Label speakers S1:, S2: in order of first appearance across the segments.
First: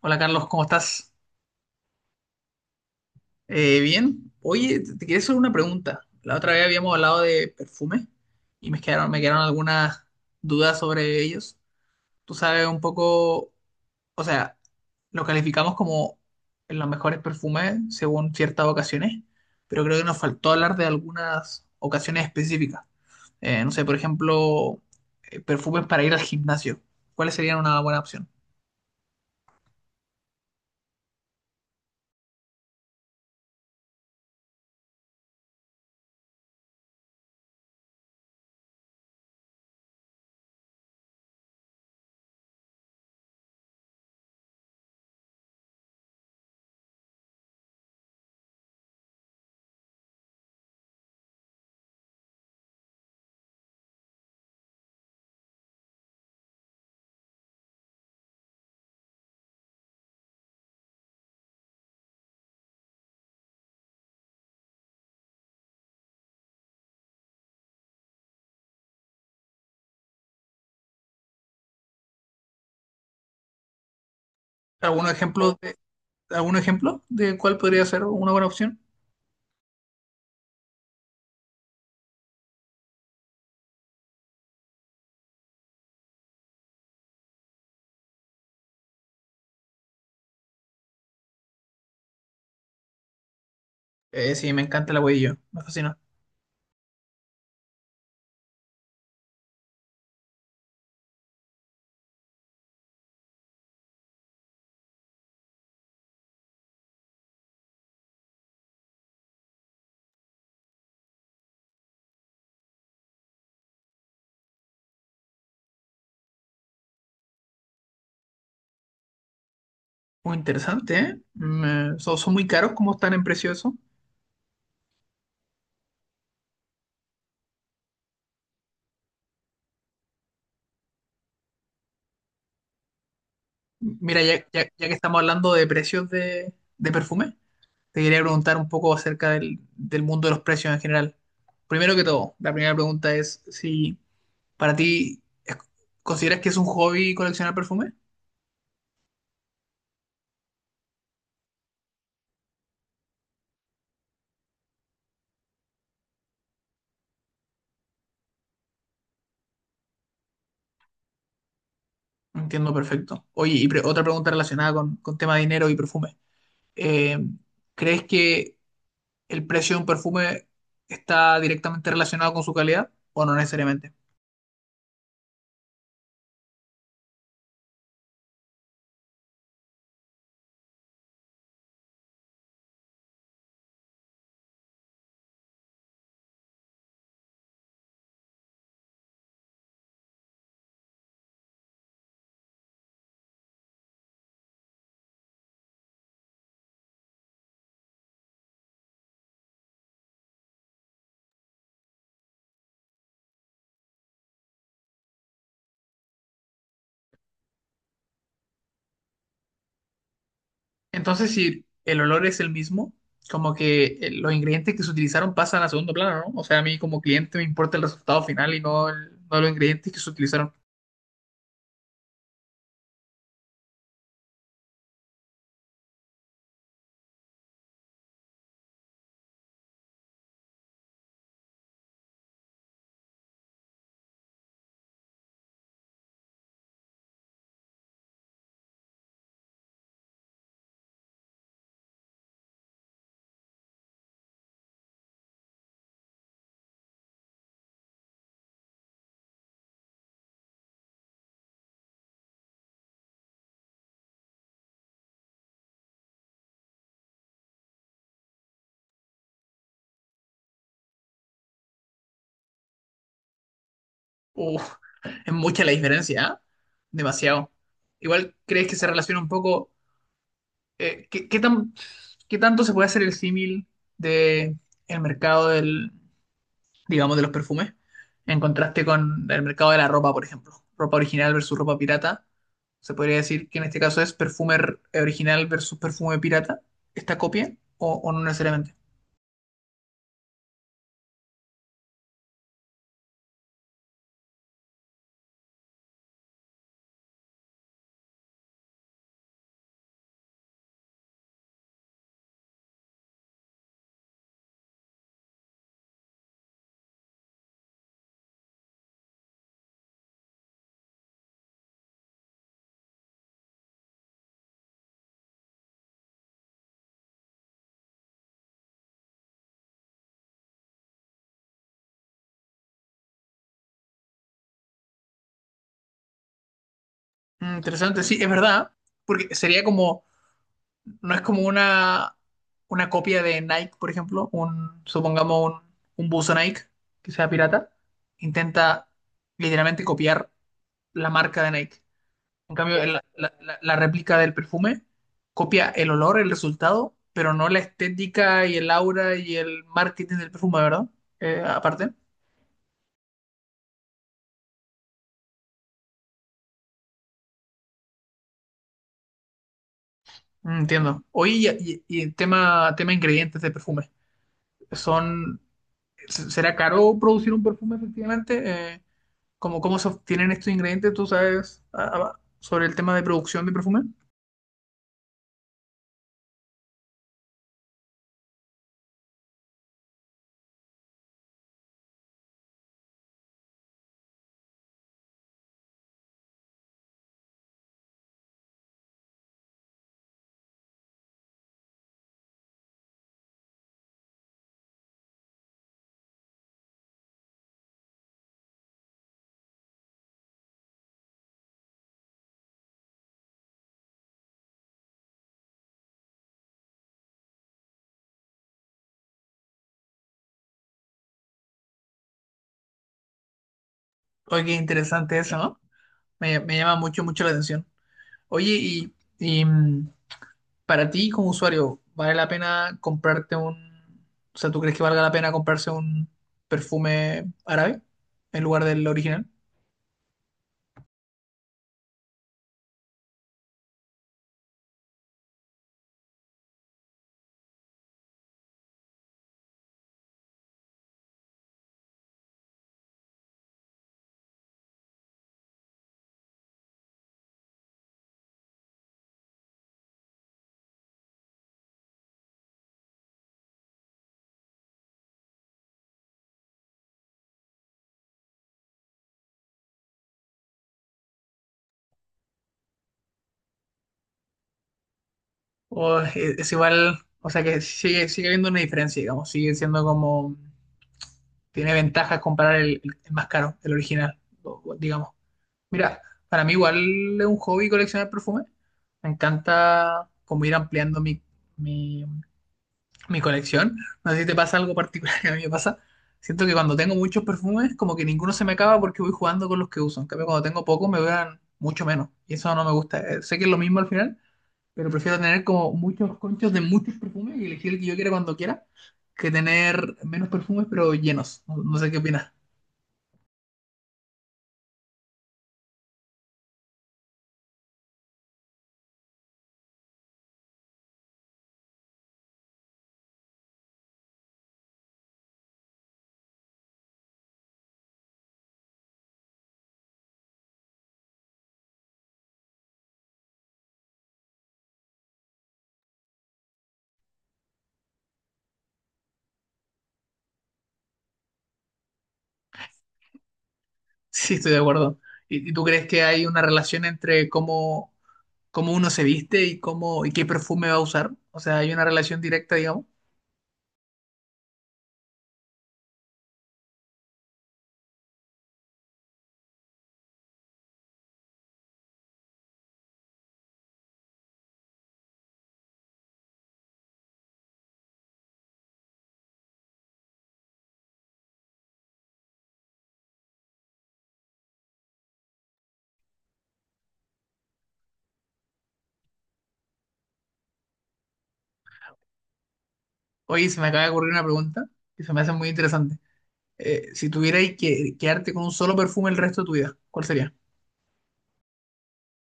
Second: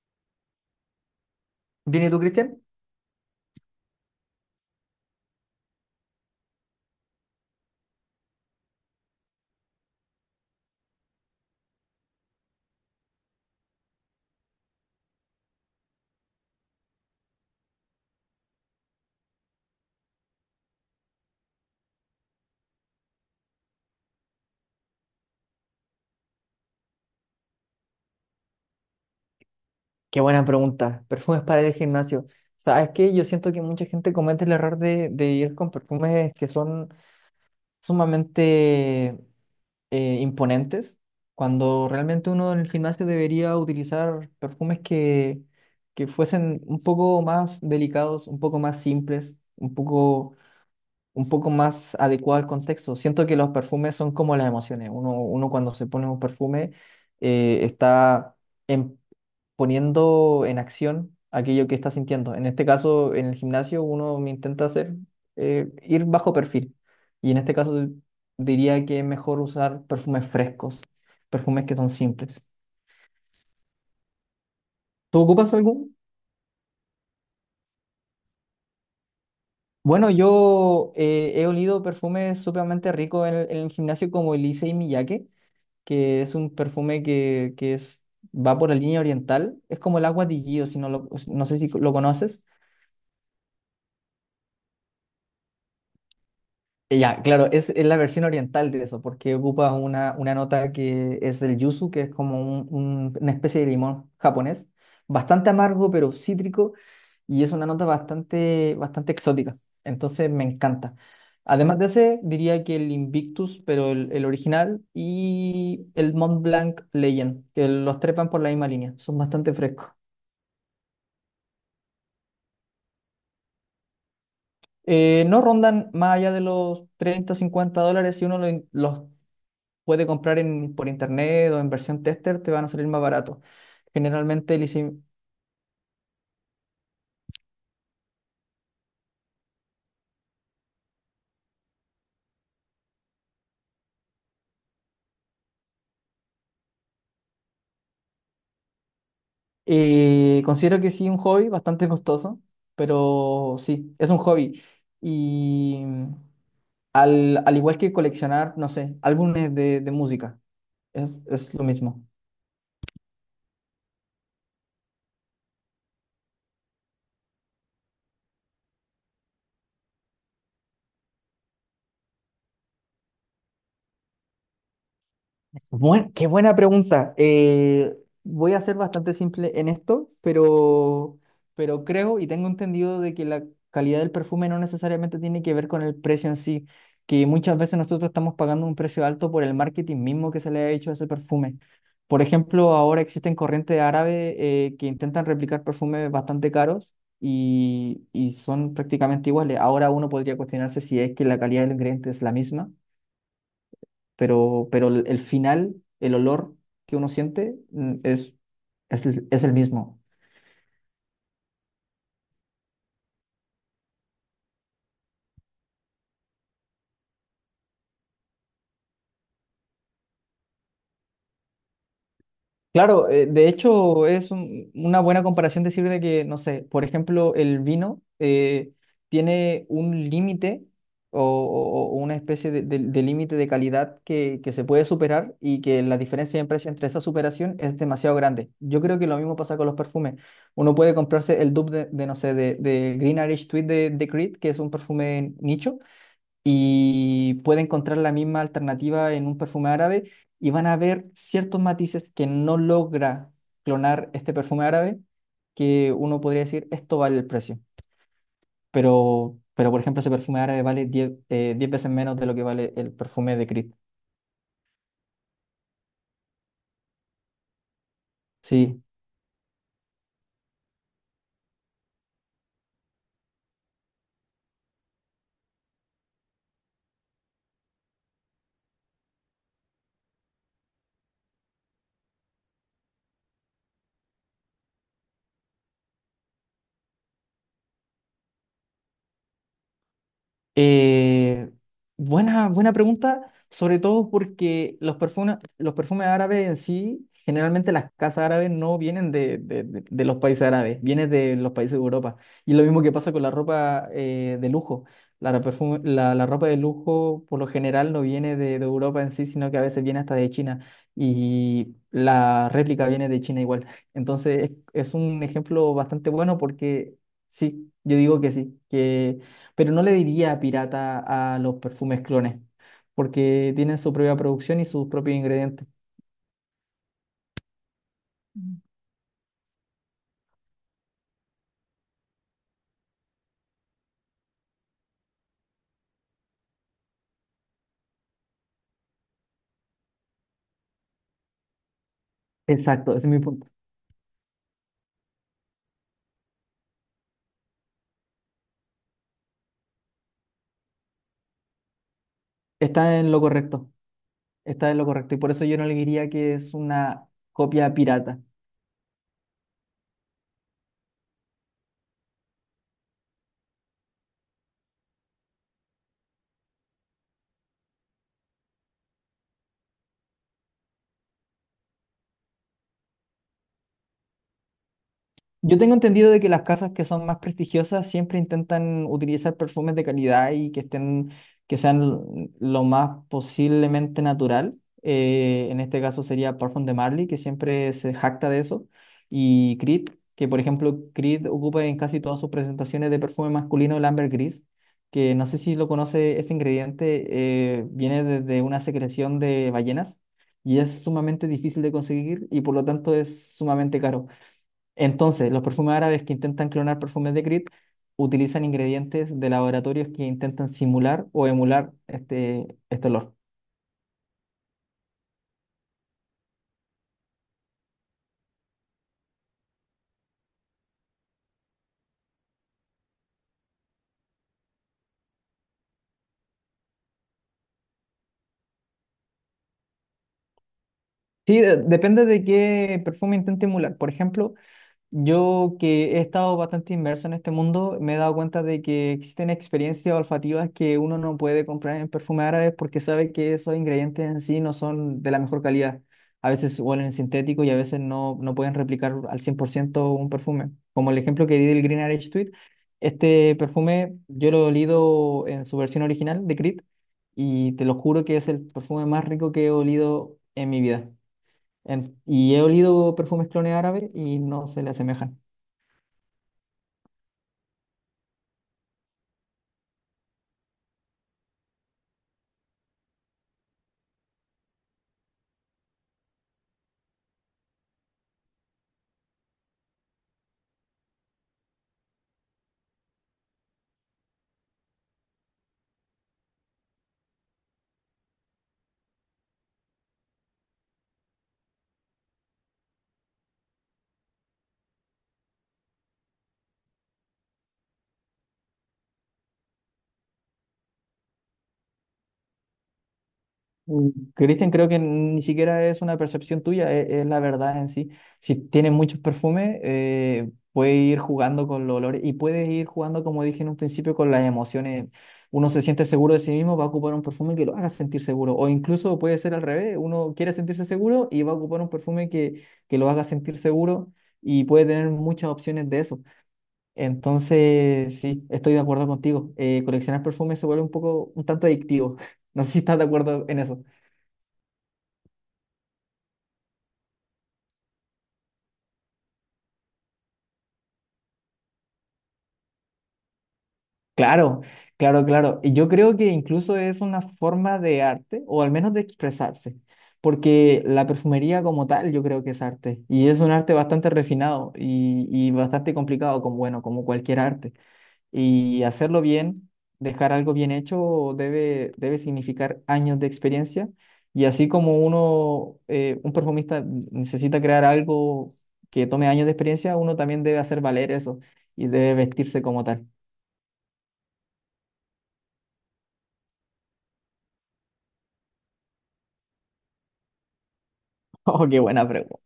S1: Hola Carlos, ¿cómo estás?
S2: Bien, ¿y tú, Cristian?
S1: Bien. Oye, te quería hacer una pregunta. La otra vez habíamos hablado de perfume y me quedaron algunas dudas sobre ellos. Tú sabes un poco, o sea, lo calificamos como los mejores perfumes según ciertas ocasiones, pero creo que nos faltó hablar de algunas ocasiones específicas. No sé, por ejemplo, perfumes para ir al gimnasio. ¿Cuáles serían una buena opción?
S2: Qué buena pregunta. Perfumes para ir al gimnasio. ¿Sabes qué? Yo siento que mucha gente comete el error de ir con perfumes que son sumamente imponentes, cuando realmente uno en el gimnasio debería utilizar perfumes que fuesen un poco más delicados, un poco más simples, un poco más adecuado al contexto. Siento que los perfumes son como las emociones. Uno cuando se pone un perfume está poniendo en acción aquello que está sintiendo. En este caso, en el gimnasio, uno me intenta hacer ir bajo perfil. Y en este caso, diría que es mejor usar perfumes frescos, perfumes que son simples.
S1: ¿Algún
S2: ¿Tú ocupas
S1: ejemplo de,
S2: algún?
S1: ¿Algún ejemplo de cuál podría ser una buena opción?
S2: Bueno, yo he olido perfumes sumamente ricos en el gimnasio como el Issey Miyake, que es un perfume que va por la línea oriental. Es como el agua de Gio, si no, no sé si lo conoces.
S1: Sí, me encanta el huevillo, me fascina.
S2: Ya, claro, es la versión oriental de eso, porque ocupa una nota que es el yuzu, que es como una especie de limón japonés, bastante amargo, pero cítrico, y es una nota bastante, bastante exótica. Entonces me encanta. Además de ese, diría que el Invictus, pero el original, y el Mont Blanc Legend, que los trepan por la misma línea, son bastante frescos.
S1: Muy interesante, ¿eh? Son, son muy caros, ¿cómo están en precio eso?
S2: No rondan más allá de los 30 50 dólares si uno los puede comprar por internet o en versión tester, te van a salir más barato.
S1: Mira,
S2: Generalmente, el
S1: ya que estamos hablando de precios de perfume, te quería preguntar un poco acerca del mundo de los precios en general. Primero que todo, la primera pregunta es si para ti consideras que es un hobby coleccionar perfume.
S2: considero que sí, un hobby bastante costoso, pero sí, es un hobby. Y al igual que coleccionar, no sé, álbumes de música, es lo mismo.
S1: Entiendo perfecto. Oye, y otra pregunta relacionada con tema de dinero y perfume. Eh, ¿Crees que el precio de un perfume está directamente relacionado con su calidad o no necesariamente?
S2: Qué buena pregunta. Voy a ser bastante simple en esto, pero creo y tengo entendido de que la calidad del perfume no necesariamente tiene que ver con el precio en sí, que muchas veces nosotros estamos pagando un precio alto por el marketing mismo que se le ha hecho a ese perfume. Por ejemplo, ahora existen corrientes árabes que intentan replicar perfumes bastante caros y son prácticamente iguales. Ahora uno podría cuestionarse si es que la calidad del ingrediente es la misma pero el final, el olor que uno siente es el mismo.
S1: Entonces, si el olor es el mismo, como que los ingredientes que se utilizaron pasan a segundo plano, ¿no? O sea, a mí como cliente me importa el resultado final y no, no los ingredientes que se utilizaron.
S2: Claro, de hecho es una buena comparación decir de que, no sé, por ejemplo, el vino tiene un límite o una especie de límite de calidad que se puede superar y que la diferencia de precio entre esa superación es demasiado grande. Yo creo que lo mismo pasa con los perfumes. Uno puede comprarse el dupe no sé, de Green Irish Tweed de Creed, que es un perfume nicho y puede encontrar la misma alternativa en un perfume árabe y van a ver ciertos matices que no logra clonar este perfume árabe, que uno podría decir, esto vale el precio, pero, por ejemplo, ese perfume árabe vale 10 10 veces menos de lo que vale el perfume de Creed.
S1: Uf, es mucha la diferencia, ¿ah? Demasiado. Igual, ¿crees que
S2: Sí.
S1: se relaciona un poco? ¿Eh, qué, qué tanto se puede hacer el símil de el mercado del, digamos, de los perfumes, en contraste con el mercado de la ropa, por ejemplo? Ropa original versus ropa pirata. Se podría decir que en este caso es perfume original versus perfume pirata, esta copia, o no necesariamente.
S2: Eh, buena pregunta, sobre todo porque los perfumes árabes en sí, generalmente las casas árabes no vienen de los países árabes, vienen de los países de Europa. Y lo mismo que pasa con la ropa de lujo. La, ro- perfume- la ropa de lujo por lo general no viene de Europa en sí, sino que a veces viene hasta de China. Y la réplica viene de China igual. Entonces es un ejemplo bastante bueno porque sí, yo digo que sí, que pero no le diría pirata a los perfumes clones, porque tienen su propia producción y sus propios ingredientes.
S1: Mm, interesante, sí, es verdad, porque sería como, no es como una copia de Nike, por ejemplo, un, supongamos un buzo Nike que sea pirata, intenta literalmente copiar la marca de Nike. En cambio,
S2: Exacto, ese es mi punto.
S1: la réplica del perfume copia el olor, el resultado, pero no la estética y el aura y el marketing del perfume, ¿verdad? Aparte.
S2: Está en lo correcto, está en lo correcto, y por eso yo no le diría que es una copia pirata.
S1: Mm, entiendo. Oye, y tema, tema ingredientes de perfume. Son, ¿será caro producir un perfume efectivamente? ¿Cómo, cómo se obtienen estos ingredientes? ¿Tú sabes ah, sobre el tema de producción de perfume?
S2: Yo tengo entendido de que las casas que son más prestigiosas siempre intentan utilizar perfumes de calidad y que estén, que sean lo más posiblemente natural. En este caso sería Parfum de Marley, que siempre se jacta de eso, y Creed, que por ejemplo Creed ocupa en casi todas sus presentaciones de perfume masculino el ambergris, que no sé si lo conoce, ese ingrediente viene desde una secreción de ballenas y es sumamente difícil de conseguir y por lo tanto es sumamente caro. Entonces, los perfumes árabes que intentan clonar perfumes de Creed utilizan ingredientes de laboratorios que intentan simular o emular este olor.
S1: Oye, qué interesante eso, ¿no? Me llama mucho, mucho la atención. Oye, para ti como usuario, ¿vale la pena comprarte un... O sea, ¿tú crees que valga la pena comprarse un perfume árabe en lugar del original?
S2: Sí, depende de qué perfume intente emular. Por ejemplo, yo que he estado bastante inmerso en este mundo, me he dado cuenta de que existen experiencias olfativas que uno no puede comprar en perfume árabe porque sabe que esos ingredientes en sí no son de la mejor calidad. A veces huelen sintético y a veces no pueden replicar al 100% un perfume. Como el ejemplo que di del Green Arage Tweed, este perfume yo lo he olido en su versión original de Creed y te lo juro que es el perfume más rico que he olido en mi vida. En- y he olido perfumes clone árabe y no se le asemejan.
S1: O es igual, o sea que sigue, sigue habiendo una diferencia, digamos, sigue siendo como... Tiene ventajas comparar el más caro, el original, o digamos. Mira, para mí igual es un hobby coleccionar perfumes. Me encanta como ir ampliando mi mi colección. No sé si te pasa algo particular que a mí me pasa. Siento que cuando tengo muchos perfumes, como que ninguno se me acaba porque voy jugando con los que uso. En cambio, cuando tengo pocos, me duran mucho menos. Y eso no me gusta. Sé que es lo mismo al final, pero prefiero tener como muchos conchos de muchos perfumes y elegir el que yo quiera cuando quiera, que tener menos perfumes pero llenos. No sé qué opinas.
S2: Mm, Cristian, creo que ni siquiera es una percepción tuya, e- es, la verdad en sí. Si tienes muchos perfumes, puede ir jugando con los olores y puedes ir jugando, como dije en un principio, con las emociones. Uno se siente seguro de sí mismo, va a ocupar un perfume que lo haga sentir seguro. O incluso puede ser al revés, uno quiere sentirse seguro y va a ocupar un perfume que lo haga sentir seguro y puede tener muchas opciones de eso. Entonces, sí, estoy de acuerdo contigo. Coleccionar perfumes se vuelve un poco, un tanto adictivo. No sé si estás de acuerdo en eso.
S1: Sí, estoy de acuerdo. Y tú crees que hay una relación entre cómo, cómo uno se viste y cómo y qué perfume va a usar? O sea, hay una relación directa, digamos.
S2: Claro, claro, claro. Y yo creo que incluso es una forma de arte, o al menos de expresarse, porque la perfumería como tal yo creo que es arte, y es un arte bastante refinado y bastante complicado, como, bueno, como cualquier arte. Y hacerlo bien, dejar algo bien hecho, debe significar años de experiencia. Y así como uno, un perfumista necesita crear algo que tome años de experiencia, uno también debe hacer valer eso y debe vestirse como tal.
S1: Oye, se me acaba de ocurrir una pregunta que se me hace muy interesante. Si tuvierais que quedarte con un solo perfume el resto de tu vida, ¿cuál sería?
S2: Oh, qué buena pregunta.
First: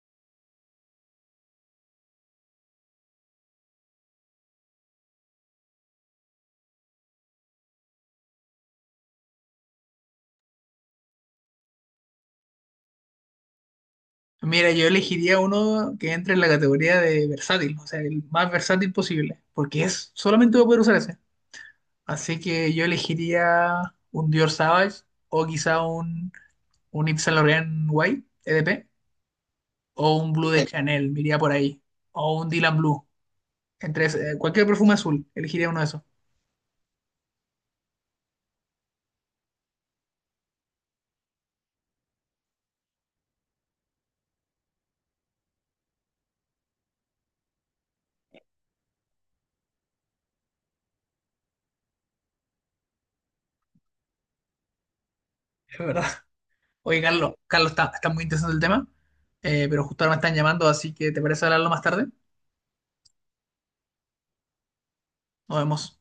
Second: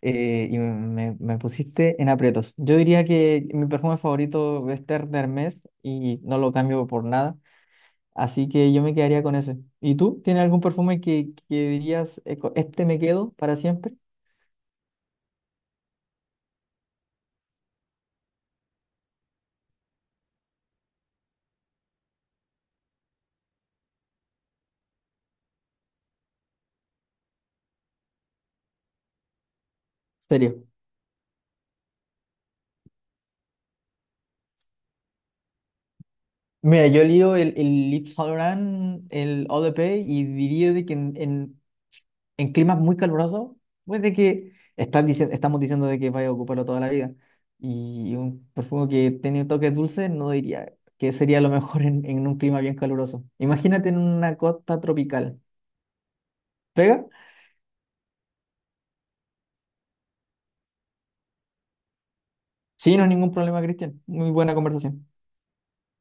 S2: Y me pusiste en aprietos. Yo diría que mi perfume favorito es Ter de Hermes y no lo cambio por nada. Así que yo me quedaría con ese. ¿Y tú? ¿Tienes algún perfume que dirías, co- este me quedo para siempre?
S1: Mira, yo elegiría uno que entre en la categoría de versátil, o sea, el más versátil posible, porque es solamente voy a poder usar ese. Así que yo elegiría un Dior Sauvage o quizá un Yves Saint Laurent White EDP o un Blue de
S2: Serio.
S1: Chanel, me iría por ahí, o un Dylan Blue. Entre cualquier perfume azul, elegiría uno de esos,
S2: Mira, yo lío el Yves Saint Laurent, el Eau de Paix, y diría de que en climas muy calurosos, pues de que estamos diciendo de que vaya a ocuparlo toda la vida. Y un perfume que tiene toques dulces, no diría que sería lo mejor en un clima bien caluroso. Imagínate en una costa tropical.
S1: es verdad.
S2: ¿Pega?
S1: Oye, Carlos, Carlos, está, está muy interesante el tema, pero justo ahora me están llamando, así que ¿te parece hablarlo más tarde?
S2: Sí, no es ningún problema, Cristian. Muy buena conversación.
S1: Nos vemos.